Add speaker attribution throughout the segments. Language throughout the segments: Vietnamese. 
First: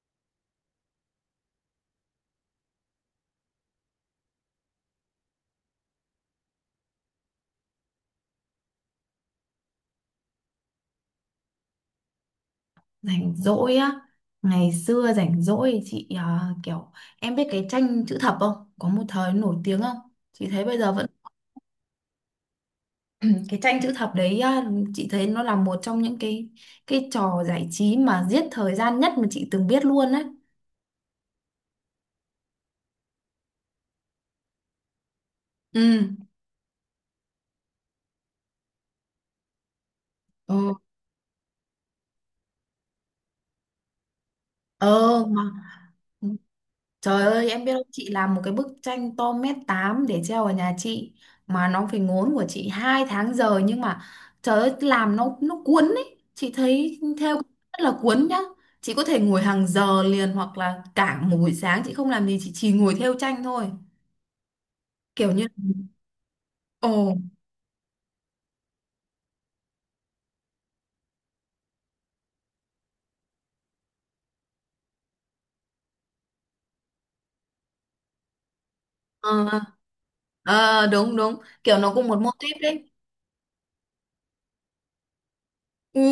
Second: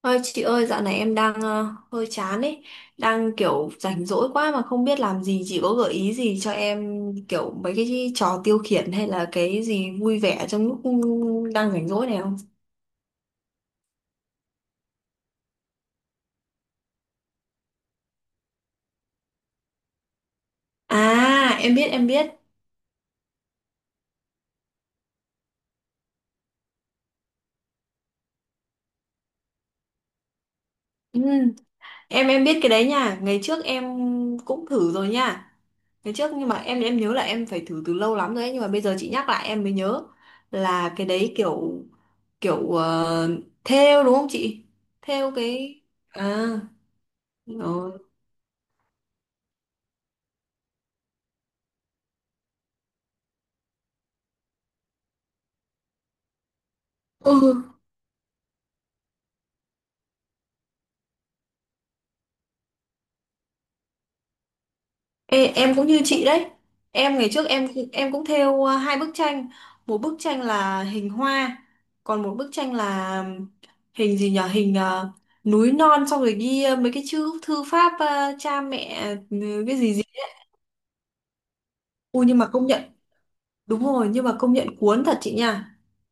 Speaker 1: Ơi chị ơi, dạo này em đang hơi chán ấy, đang kiểu rảnh rỗi quá mà không biết làm gì, chị có gợi ý gì cho em kiểu mấy cái trò tiêu khiển hay là cái gì vui vẻ trong lúc đang rảnh rỗi này không?
Speaker 2: Rảnh rỗi á? Ngày xưa rảnh rỗi chị à, kiểu em biết cái tranh chữ thập không? Có một thời nổi tiếng không? Chị thấy bây giờ vẫn.
Speaker 1: À, em biết.
Speaker 2: Cái tranh chữ thập đấy à, chị thấy nó là một trong những cái trò giải trí mà giết thời gian nhất mà chị từng biết luôn đấy.
Speaker 1: Ừ, em biết cái đấy nha, ngày trước em cũng thử rồi nha.
Speaker 2: Ừ.
Speaker 1: Ngày trước nhưng mà em nhớ là em phải thử từ lâu lắm rồi ấy, nhưng mà bây giờ chị nhắc lại em mới nhớ
Speaker 2: ờ
Speaker 1: là cái đấy kiểu kiểu ờ, thêu đúng không chị?
Speaker 2: ờ
Speaker 1: Thêu
Speaker 2: mà
Speaker 1: cái à.
Speaker 2: trời ơi,
Speaker 1: Ừ.
Speaker 2: em biết không, chị làm một cái bức tranh to mét 8 để treo ở nhà chị mà nó phải ngốn của chị 2 tháng giờ, nhưng mà trời ơi, làm nó cuốn ấy. Chị thấy
Speaker 1: Ừ,
Speaker 2: theo rất là cuốn nhá. Chị có thể ngồi hàng giờ liền hoặc là cả một buổi sáng chị không làm gì, chị chỉ ngồi theo tranh thôi. Kiểu như
Speaker 1: ê, em cũng như chị đấy.
Speaker 2: ồ.
Speaker 1: Em ngày trước em cũng thêu à, hai bức tranh, một bức tranh là hình hoa, còn một bức tranh là hình gì nhở. Hình à, núi non xong rồi ghi à, mấy cái chữ thư pháp à, cha mẹ
Speaker 2: ờ
Speaker 1: ừ, cái gì gì.
Speaker 2: ờ, đúng đúng, kiểu nó cũng một
Speaker 1: Ui
Speaker 2: mô
Speaker 1: nhưng mà
Speaker 2: típ
Speaker 1: công nhận,
Speaker 2: đấy.
Speaker 1: đúng rồi, nhưng mà công nhận cuốn thật chị nha.
Speaker 2: Ừ,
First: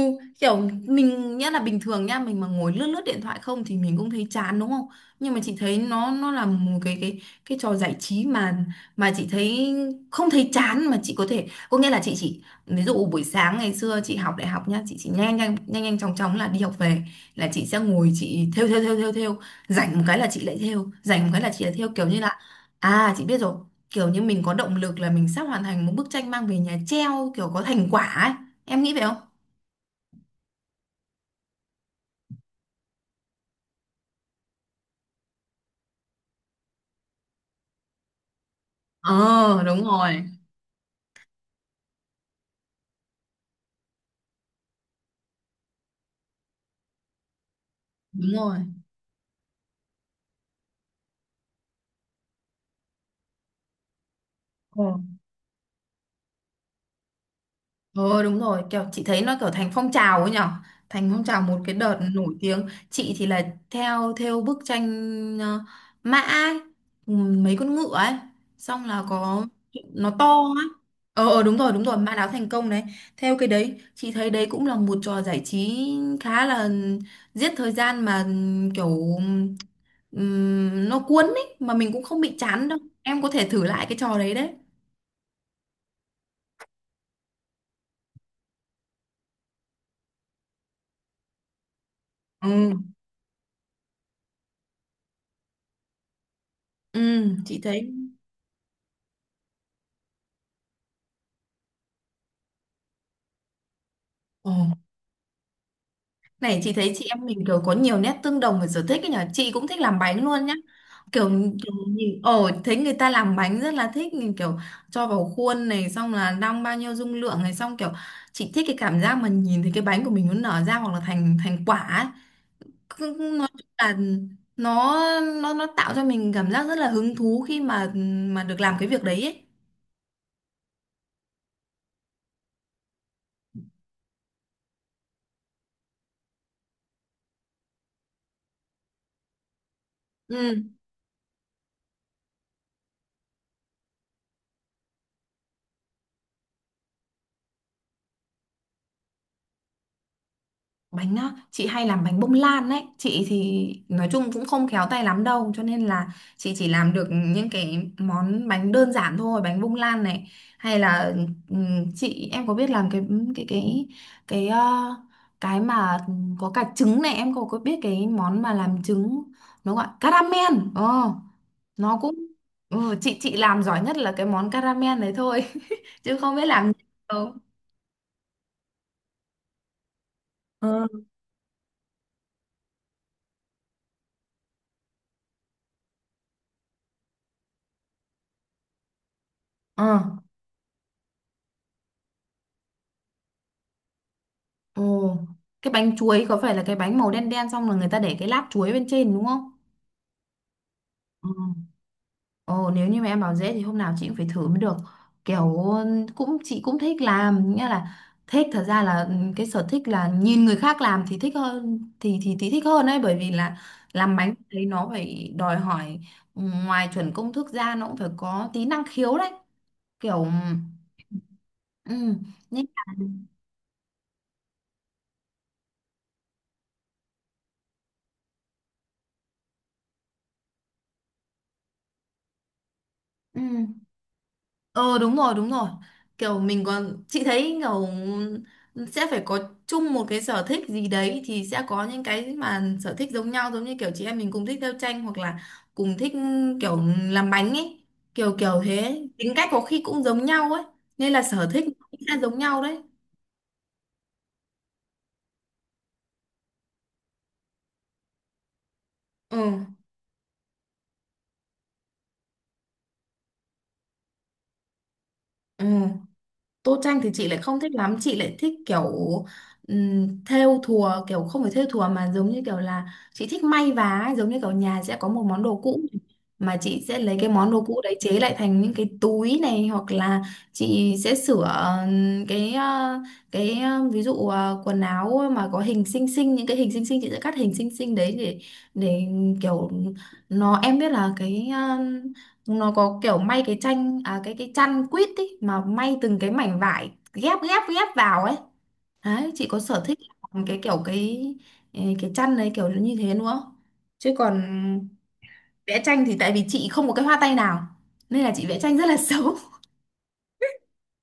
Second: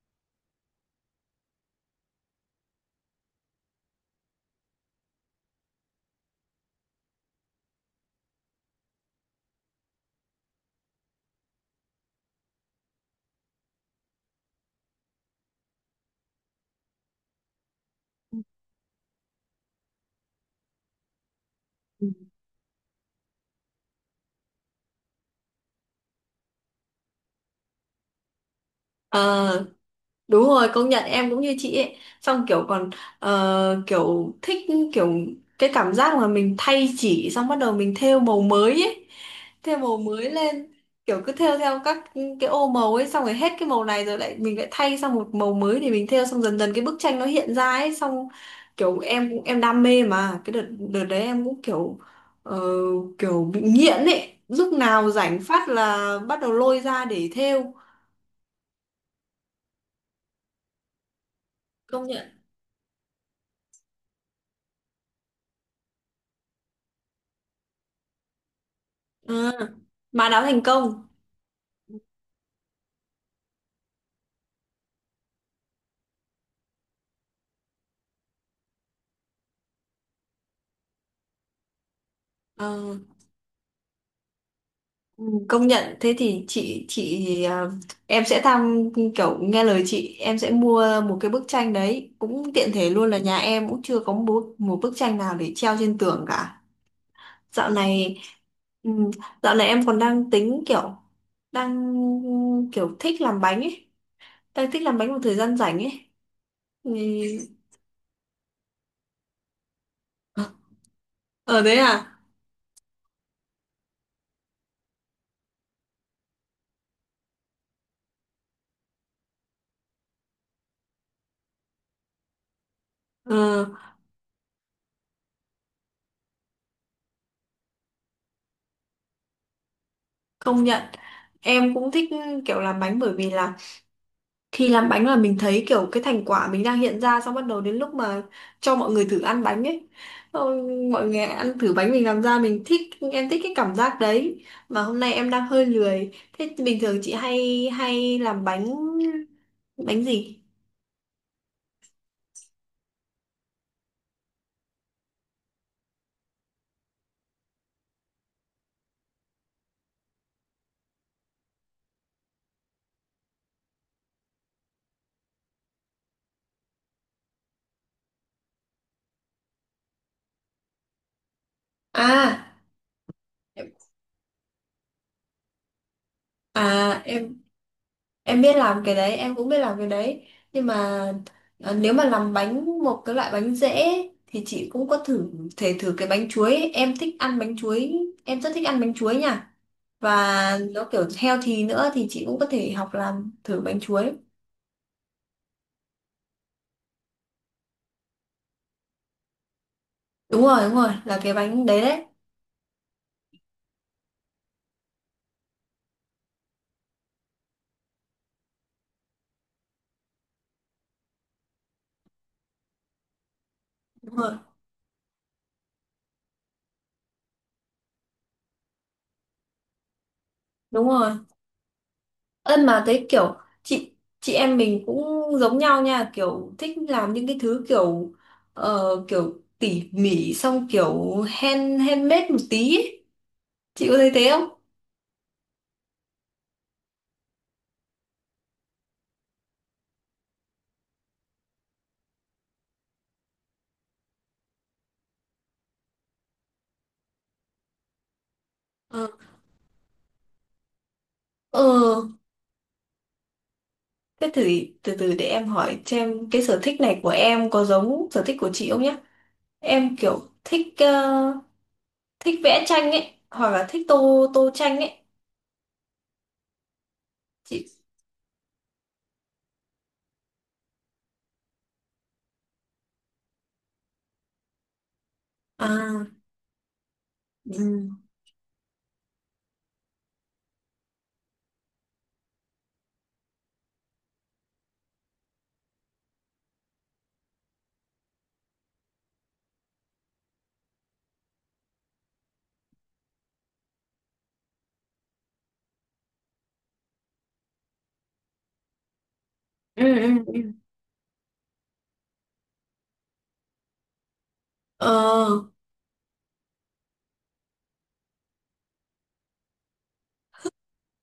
Speaker 2: kiểu mình nhá, là bình thường nhá, mình mà ngồi lướt lướt điện thoại không thì mình cũng thấy chán đúng không, nhưng mà chị thấy nó là một cái cái trò giải trí mà chị thấy không thấy chán, mà chị có thể, có nghĩa là chị chỉ, ví dụ buổi sáng ngày xưa chị học đại học nhá, chị chỉ nhanh nhanh nhanh nhanh chóng chóng là đi học về là chị sẽ ngồi chị thêu thêu thêu thêu thêu, rảnh một cái là chị lại thêu, rảnh một cái là chị lại thêu, kiểu như là à chị biết rồi, kiểu như mình có động lực là mình sắp hoàn thành một bức tranh mang về nhà treo, kiểu có thành quả ấy. Em nghĩ vậy không?
Speaker 1: Ừ. Đúng rồi, công nhận em cũng như chị ấy. Xong kiểu còn kiểu thích kiểu cái cảm giác mà mình thay chỉ xong bắt đầu mình thêu màu mới ấy.
Speaker 2: Ờ
Speaker 1: Thêu
Speaker 2: đúng
Speaker 1: màu
Speaker 2: rồi,
Speaker 1: mới lên kiểu cứ thêu theo các cái ô màu ấy xong rồi hết cái màu này rồi lại mình lại thay sang một màu mới để mình thêu xong dần dần cái bức tranh nó hiện ra ấy xong
Speaker 2: đúng rồi.
Speaker 1: kiểu em cũng em đam mê mà cái đợt đợt đấy em cũng kiểu ờ, kiểu bị nghiện ấy. Lúc nào
Speaker 2: Ừ.
Speaker 1: rảnh phát là bắt đầu lôi ra để thêu.
Speaker 2: Ờ đúng rồi, kiểu chị thấy nó kiểu thành phong trào ấy nhở. Thành phong trào một cái đợt
Speaker 1: Công
Speaker 2: nổi
Speaker 1: nhận.
Speaker 2: tiếng. Chị thì là theo theo bức tranh ờ, mã ấy, mấy con ngựa ấy. Xong là
Speaker 1: À,
Speaker 2: có nó
Speaker 1: mà đáo
Speaker 2: to
Speaker 1: thành
Speaker 2: á.
Speaker 1: công.
Speaker 2: Ờ ờ, đúng rồi, mã đáo thành công đấy. Theo cái đấy, chị thấy đấy cũng là một trò giải trí khá là giết thời gian mà kiểu, nó cuốn ấy, mà mình cũng không bị chán đâu.
Speaker 1: Ờ,
Speaker 2: Em có thể thử lại cái trò đấy đấy.
Speaker 1: ừ, công nhận thế thì chị à, em sẽ tham kiểu nghe lời chị em sẽ mua một cái bức tranh đấy cũng
Speaker 2: Ừ,
Speaker 1: tiện thể luôn là nhà em cũng chưa có một, một bức tranh nào để treo trên tường cả.
Speaker 2: ừ, chị
Speaker 1: Dạo
Speaker 2: thấy.
Speaker 1: này ừ, dạo này em còn đang tính kiểu đang kiểu thích làm bánh ấy
Speaker 2: Ồ,
Speaker 1: đang thích làm bánh một thời gian rảnh ấy.
Speaker 2: này chị thấy chị em
Speaker 1: Thì-
Speaker 2: mình kiểu có nhiều nét tương đồng về sở thích ấy nhỉ, chị cũng thích làm bánh luôn nhá. kiểu,
Speaker 1: ờ
Speaker 2: kiểu
Speaker 1: thế à.
Speaker 2: nhìn ồ thấy người ta làm bánh rất là thích, nhìn kiểu cho vào khuôn này xong là đong bao nhiêu dung lượng này, xong kiểu chị thích cái cảm giác mà nhìn thấy cái bánh của mình nó nở ra, hoặc là thành thành quả ấy. Cứ nói
Speaker 1: ờ,
Speaker 2: chung là nó nó tạo cho mình cảm giác rất là hứng thú khi mà được làm cái việc đấy ấy.
Speaker 1: Công nhận em cũng thích kiểu làm bánh bởi vì là thì làm bánh là mình thấy kiểu cái thành quả mình đang hiện ra xong bắt đầu đến lúc mà cho mọi người thử ăn bánh ấy.
Speaker 2: Ừ.
Speaker 1: Ôi, mọi người ăn thử bánh mình làm ra mình thích, em thích cái cảm giác đấy mà hôm nay em đang hơi lười. Thế bình thường chị hay hay làm bánh bánh gì?
Speaker 2: Bánh á, chị hay làm bánh bông lan đấy, chị thì nói chung cũng không khéo tay lắm đâu cho nên là chị chỉ làm được những cái món bánh đơn giản thôi, bánh bông lan này hay là chị, em có biết làm cái cái cái cái ờ, cái mà có cả trứng này, em có biết cái món mà làm trứng, nó gọi caramel nó cũng
Speaker 1: À
Speaker 2: chị làm giỏi nhất là cái món caramel đấy thôi chứ không biết làm nhiều
Speaker 1: à
Speaker 2: đâu.
Speaker 1: em biết làm cái đấy, em cũng biết làm cái đấy. Nhưng mà
Speaker 2: Ờ.
Speaker 1: nếu mà làm bánh một cái loại bánh dễ ấy, thì chị cũng có thử thể thử cái bánh chuối ấy. Em thích ăn bánh chuối, em rất thích ăn bánh chuối nha.
Speaker 2: Ờ.
Speaker 1: Và nó kiểu healthy nữa thì chị cũng có thể học làm thử bánh chuối.
Speaker 2: Ồ, cái bánh chuối có phải là cái bánh màu đen đen xong rồi người ta để cái lát chuối bên trên đúng không?
Speaker 1: Đúng rồi đúng rồi là
Speaker 2: Ừ.
Speaker 1: cái bánh đấy đấy.
Speaker 2: Ồ, nếu như mà em bảo dễ thì hôm nào chị cũng phải thử mới được. Kiểu cũng chị cũng thích làm, nghĩa là thích, thật ra là cái sở thích là nhìn người khác làm thì thích hơn, thì thích hơn ấy, bởi vì là làm
Speaker 1: Đúng
Speaker 2: bánh
Speaker 1: rồi
Speaker 2: thấy nó phải đòi hỏi, ngoài chuẩn công thức ra nó cũng phải có tí năng khiếu đấy. Kiểu,
Speaker 1: đúng rồi
Speaker 2: ừ, nhưng
Speaker 1: ân mà
Speaker 2: mà-
Speaker 1: thấy kiểu chị chị em mình cũng giống nhau nha kiểu thích làm những cái thứ kiểu ờ, kiểu tỉ mỉ xong kiểu handmade một tí ấy.
Speaker 2: ừ.
Speaker 1: Chị có thấy thế không?
Speaker 2: Ờ đúng rồi đúng rồi, kiểu mình còn chị thấy kiểu sẽ phải có chung một cái sở thích gì đấy thì sẽ có những cái mà sở thích giống nhau, giống như kiểu chị em mình cùng thích theo tranh hoặc là cùng thích kiểu làm bánh ấy, kiểu kiểu thế
Speaker 1: Ờ
Speaker 2: tính cách có khi cũng giống nhau ấy, nên là sở thích
Speaker 1: ờ
Speaker 2: cũng sẽ giống nhau đấy.
Speaker 1: thế thử từ từ để em hỏi xem cái sở thích này của em có giống sở thích của chị không nhé.
Speaker 2: Ừ,
Speaker 1: Em kiểu thích thích vẽ tranh ấy hoặc là thích tô tô tranh ấy
Speaker 2: ừ. Tô tranh thì chị lại không
Speaker 1: chị
Speaker 2: thích lắm, chị lại thích kiểu thêu thùa, kiểu không phải thêu thùa mà giống như kiểu là chị thích may vá ấy, giống như kiểu nhà sẽ có một món đồ cũ
Speaker 1: à.
Speaker 2: mà chị sẽ lấy cái món
Speaker 1: Ừ
Speaker 2: đồ cũ đấy chế lại thành những cái túi này, hoặc là chị sẽ sửa ừm, cái ờ, ví dụ quần áo mà có hình xinh xinh, những cái hình xinh xinh chị sẽ cắt hình xinh xinh đấy để để kiểu nó, em biết là cái nó có kiểu may cái tranh à, cái chăn quýt ý, mà may từng cái mảnh vải ghép ghép ghép vào ấy. Đấy, chị có sở
Speaker 1: ừ
Speaker 2: thích
Speaker 1: ừ. Ừ.
Speaker 2: làm cái kiểu cái cái chăn đấy kiểu như thế nữa, chứ còn
Speaker 1: ờ
Speaker 2: vẽ tranh thì tại vì chị không có cái hoa tay nào nên là chị vẽ tranh rất là xấu.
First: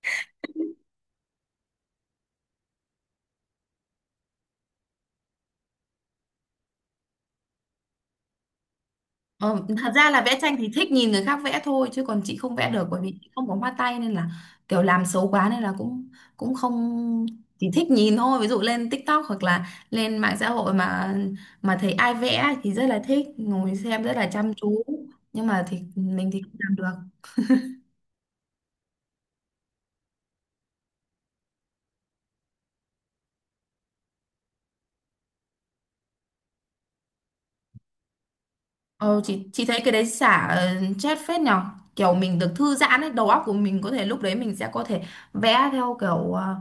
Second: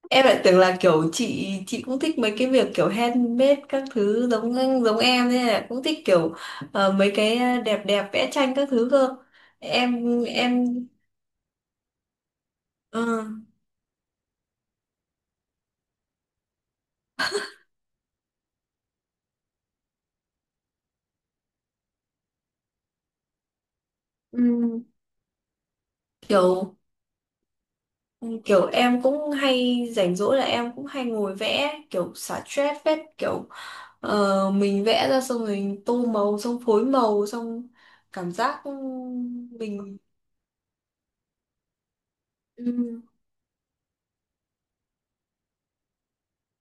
Speaker 1: em lại tưởng là kiểu chị cũng thích mấy cái việc kiểu handmade các thứ giống giống em nên là cũng thích kiểu mấy cái đẹp đẹp vẽ tranh các thứ cơ.
Speaker 2: Ờ, thật
Speaker 1: em
Speaker 2: ra là vẽ tranh
Speaker 1: em
Speaker 2: thì thích nhìn người khác vẽ thôi, chứ còn chị không vẽ được bởi vì
Speaker 1: ờ,
Speaker 2: chị không có hoa tay nên là kiểu làm xấu quá nên là cũng cũng không, chỉ thích nhìn thôi. Ví dụ lên TikTok hoặc là lên mạng xã hội mà thấy ai vẽ thì rất là thích ngồi xem rất là chăm
Speaker 1: ừ.
Speaker 2: chú, nhưng mà thì mình thì không làm
Speaker 1: Kiểu
Speaker 2: được.
Speaker 1: ừ, kiểu em cũng hay rảnh rỗi là em cũng hay ngồi vẽ kiểu xả stress phết kiểu ờ, mình vẽ ra xong rồi tô màu xong phối màu xong cảm giác
Speaker 2: Ờ, chị thấy cái
Speaker 1: mình
Speaker 2: đấy xả chết phết nhở, kiểu mình được thư giãn
Speaker 1: ừ.
Speaker 2: ấy, đầu óc của mình có thể lúc đấy mình sẽ có thể vẽ theo kiểu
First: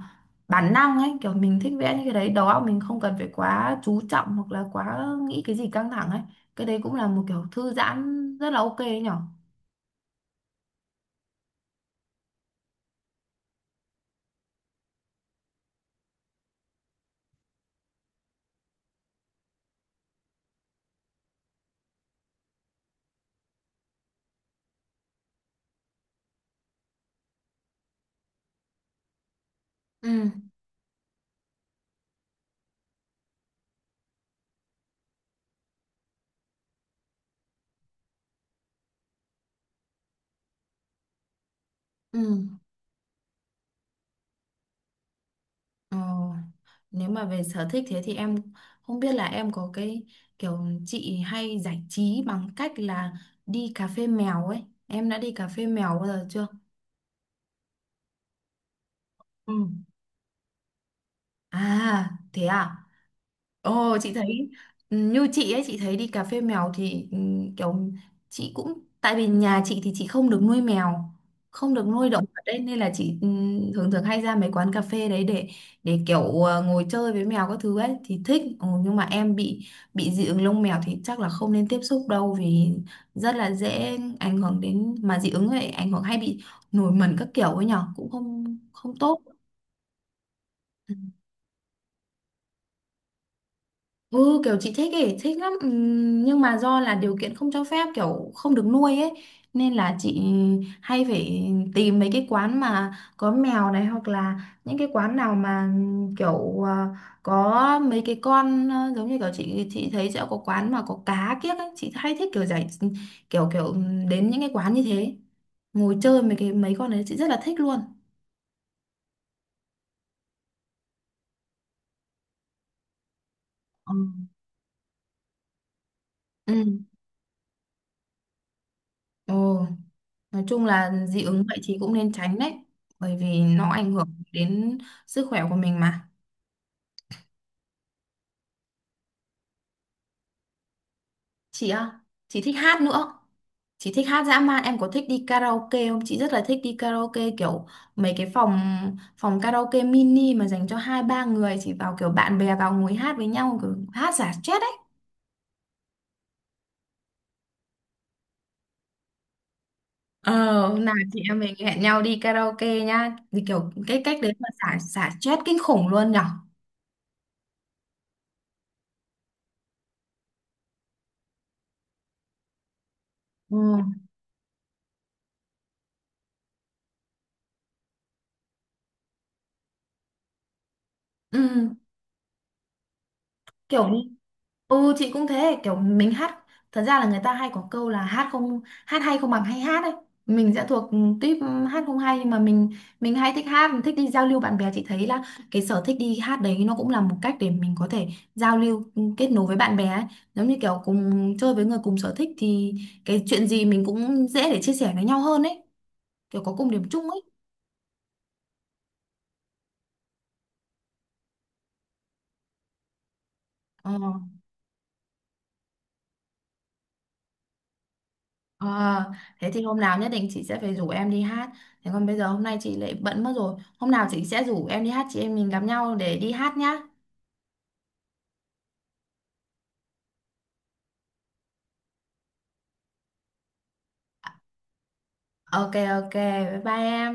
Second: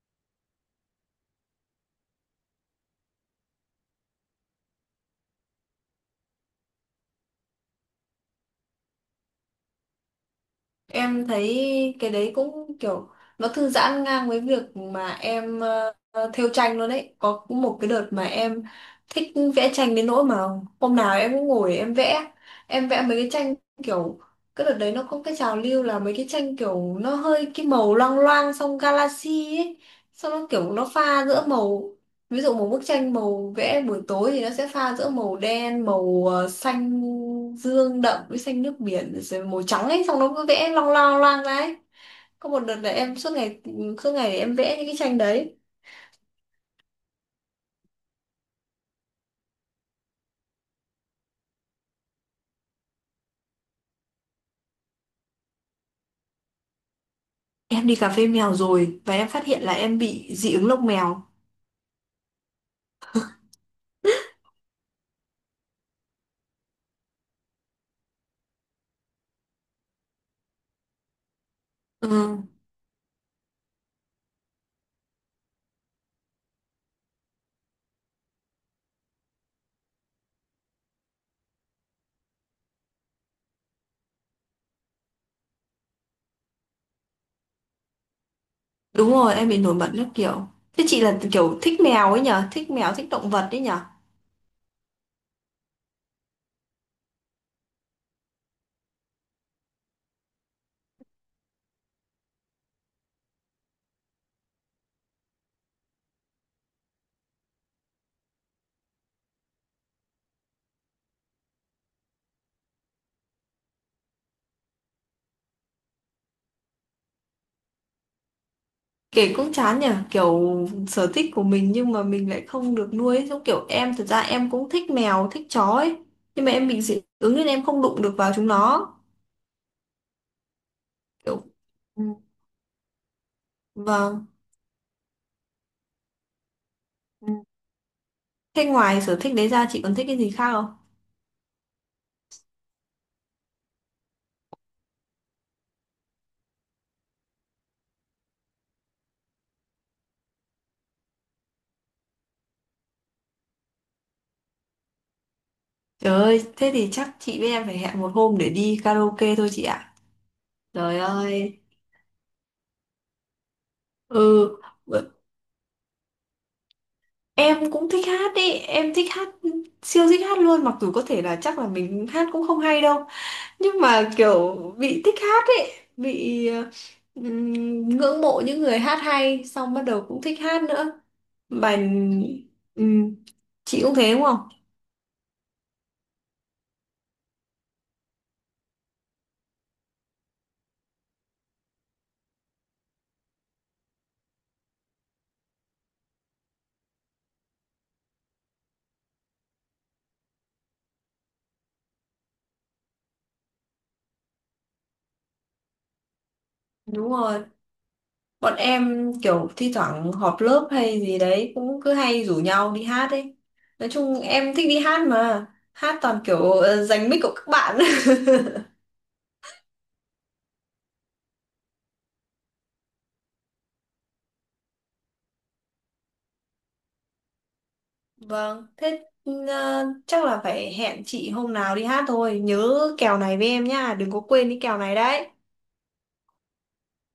Speaker 2: bản năng ấy, kiểu mình thích vẽ như cái đấy, đầu óc mình không cần phải quá chú trọng hoặc là quá nghĩ cái gì căng thẳng ấy. Cái đấy cũng là một kiểu thư giãn rất là ok ấy nhở.
Speaker 1: Em thấy cái đấy cũng kiểu nó thư giãn ngang với việc mà em thêu tranh luôn đấy. Có một cái đợt mà em thích vẽ tranh đến nỗi mà hôm nào em cũng ngồi em vẽ. Em vẽ mấy cái tranh kiểu cái đợt đấy nó có cái trào lưu là mấy cái tranh kiểu nó hơi cái màu loang loang xong galaxy ấy.
Speaker 2: Ừ,
Speaker 1: Xong nó kiểu nó pha giữa màu ví dụ một bức tranh màu vẽ buổi tối thì nó sẽ pha giữa màu đen màu xanh dương đậm với xanh nước biển rồi màu trắng ấy xong nó cứ vẽ long loang loang ra ấy.
Speaker 2: ừ.
Speaker 1: Có một đợt là em suốt ngày em vẽ những cái tranh đấy.
Speaker 2: Ờ, nếu mà về sở thích thế thì em, không biết là em có cái kiểu chị hay giải trí bằng cách là đi cà phê mèo ấy, em đã đi cà phê mèo bao giờ chưa?
Speaker 1: Em đi cà phê mèo rồi và em phát
Speaker 2: Ừ.
Speaker 1: hiện là em bị dị ứng lông mèo.
Speaker 2: À, thế à? Ồ, chị thấy như chị ấy, chị thấy đi cà phê mèo thì kiểu chị cũng, tại vì nhà chị thì chị không được nuôi mèo, không được
Speaker 1: Ừ
Speaker 2: nuôi động vật đấy nên là chị thường thường hay ra mấy quán cà phê đấy để kiểu ngồi chơi với mèo các thứ ấy thì thích. Ồ, nhưng mà em bị dị ứng lông mèo thì chắc là không nên tiếp xúc đâu vì rất là dễ ảnh hưởng đến, mà dị ứng ấy ảnh hưởng hay bị nổi mẩn các kiểu ấy nhở, cũng không không
Speaker 1: đúng
Speaker 2: tốt.
Speaker 1: rồi em bị nổi mẩn các kiểu. Thế chị là kiểu thích mèo ấy nhở, thích mèo thích động vật ấy nhở.
Speaker 2: Ừ kiểu chị thích ấy, thích lắm. Nhưng mà do là điều kiện không cho phép, kiểu không được nuôi ấy, nên là chị hay phải tìm mấy cái quán mà có mèo này, hoặc là những cái quán nào mà kiểu à, có mấy cái con à, giống như kiểu chị thấy sẽ có quán mà có cá kiếc ấy. Chị hay thích kiểu giải kiểu kiểu đến những cái quán như thế, ngồi chơi mấy cái mấy con đấy chị rất là thích luôn.
Speaker 1: Kể cũng chán nhỉ, kiểu sở thích của mình nhưng mà mình lại không được nuôi ấy. Giống kiểu em thật ra
Speaker 2: Ừ.
Speaker 1: em cũng thích mèo, thích chó ấy. Nhưng mà
Speaker 2: Ừ.
Speaker 1: em bị dị ứng nên em không đụng được vào chúng nó.
Speaker 2: Ừ. Nói chung là dị ứng
Speaker 1: Kiểu.
Speaker 2: vậy thì cũng
Speaker 1: Ừ.
Speaker 2: nên tránh đấy, bởi vì nó ảnh hưởng
Speaker 1: Vâng.
Speaker 2: đến sức khỏe của mình mà.
Speaker 1: Ừ. Thế ngoài sở thích đấy ra chị còn thích cái gì khác không?
Speaker 2: Chị á, chị thích hát nữa. Chị thích hát dã man, em có thích đi karaoke không? Chị rất là thích đi karaoke kiểu mấy cái phòng phòng karaoke mini mà dành cho hai ba người, chị vào kiểu bạn bè vào ngồi hát với nhau kiểu hát xả stress ấy.
Speaker 1: Trời ơi, thế thì chắc chị với em phải hẹn một hôm để đi karaoke thôi chị ạ.
Speaker 2: Ờ, hôm nào
Speaker 1: Trời
Speaker 2: chị em mình
Speaker 1: ơi.
Speaker 2: hẹn nhau đi karaoke nhá. Thì kiểu cái cách đấy mà
Speaker 1: Ừ,
Speaker 2: xả xả stress kinh khủng luôn nhở.
Speaker 1: em cũng thích hát ý, em thích hát siêu thích hát luôn mặc dù có thể là chắc là mình hát cũng không hay đâu
Speaker 2: Ừ.
Speaker 1: nhưng mà kiểu bị thích hát ấy bị ngưỡng mộ những người hát hay xong bắt đầu cũng thích hát nữa
Speaker 2: Ừ,
Speaker 1: bài ừm, chị
Speaker 2: kiểu
Speaker 1: cũng
Speaker 2: như.
Speaker 1: thế đúng không?
Speaker 2: Ừ chị cũng thế, kiểu mình hát, thật ra là người ta hay có câu là hát hay không bằng hay hát ấy, mình sẽ thuộc tuýp hát không hay, nhưng mà mình hay thích hát, thích đi giao lưu bạn bè, chị thấy là cái sở thích đi hát đấy nó cũng là một cách để mình có thể giao lưu kết nối với bạn bè ấy, giống như kiểu cùng chơi với người cùng sở thích thì cái chuyện gì mình cũng dễ để chia sẻ với nhau hơn ấy, kiểu có cùng điểm chung
Speaker 1: Đúng
Speaker 2: ấy.
Speaker 1: rồi bọn em kiểu thi thoảng họp lớp hay gì đấy cũng cứ hay rủ nhau đi hát ấy, nói
Speaker 2: Ờ.
Speaker 1: chung em thích đi hát mà hát toàn kiểu giành mic của các bạn
Speaker 2: Ờ, thế thì hôm nào nhất định chị sẽ phải rủ em đi hát. Thế còn bây giờ hôm nay chị lại bận mất rồi. Hôm nào chị sẽ rủ em đi hát, chị em mình gặp nhau để đi hát nhá.
Speaker 1: Vâng, thế chắc là phải hẹn chị hôm nào đi hát thôi. Nhớ kèo này với em nhá, đừng có quên cái kèo này đấy.
Speaker 2: Ok ok, bye bye em.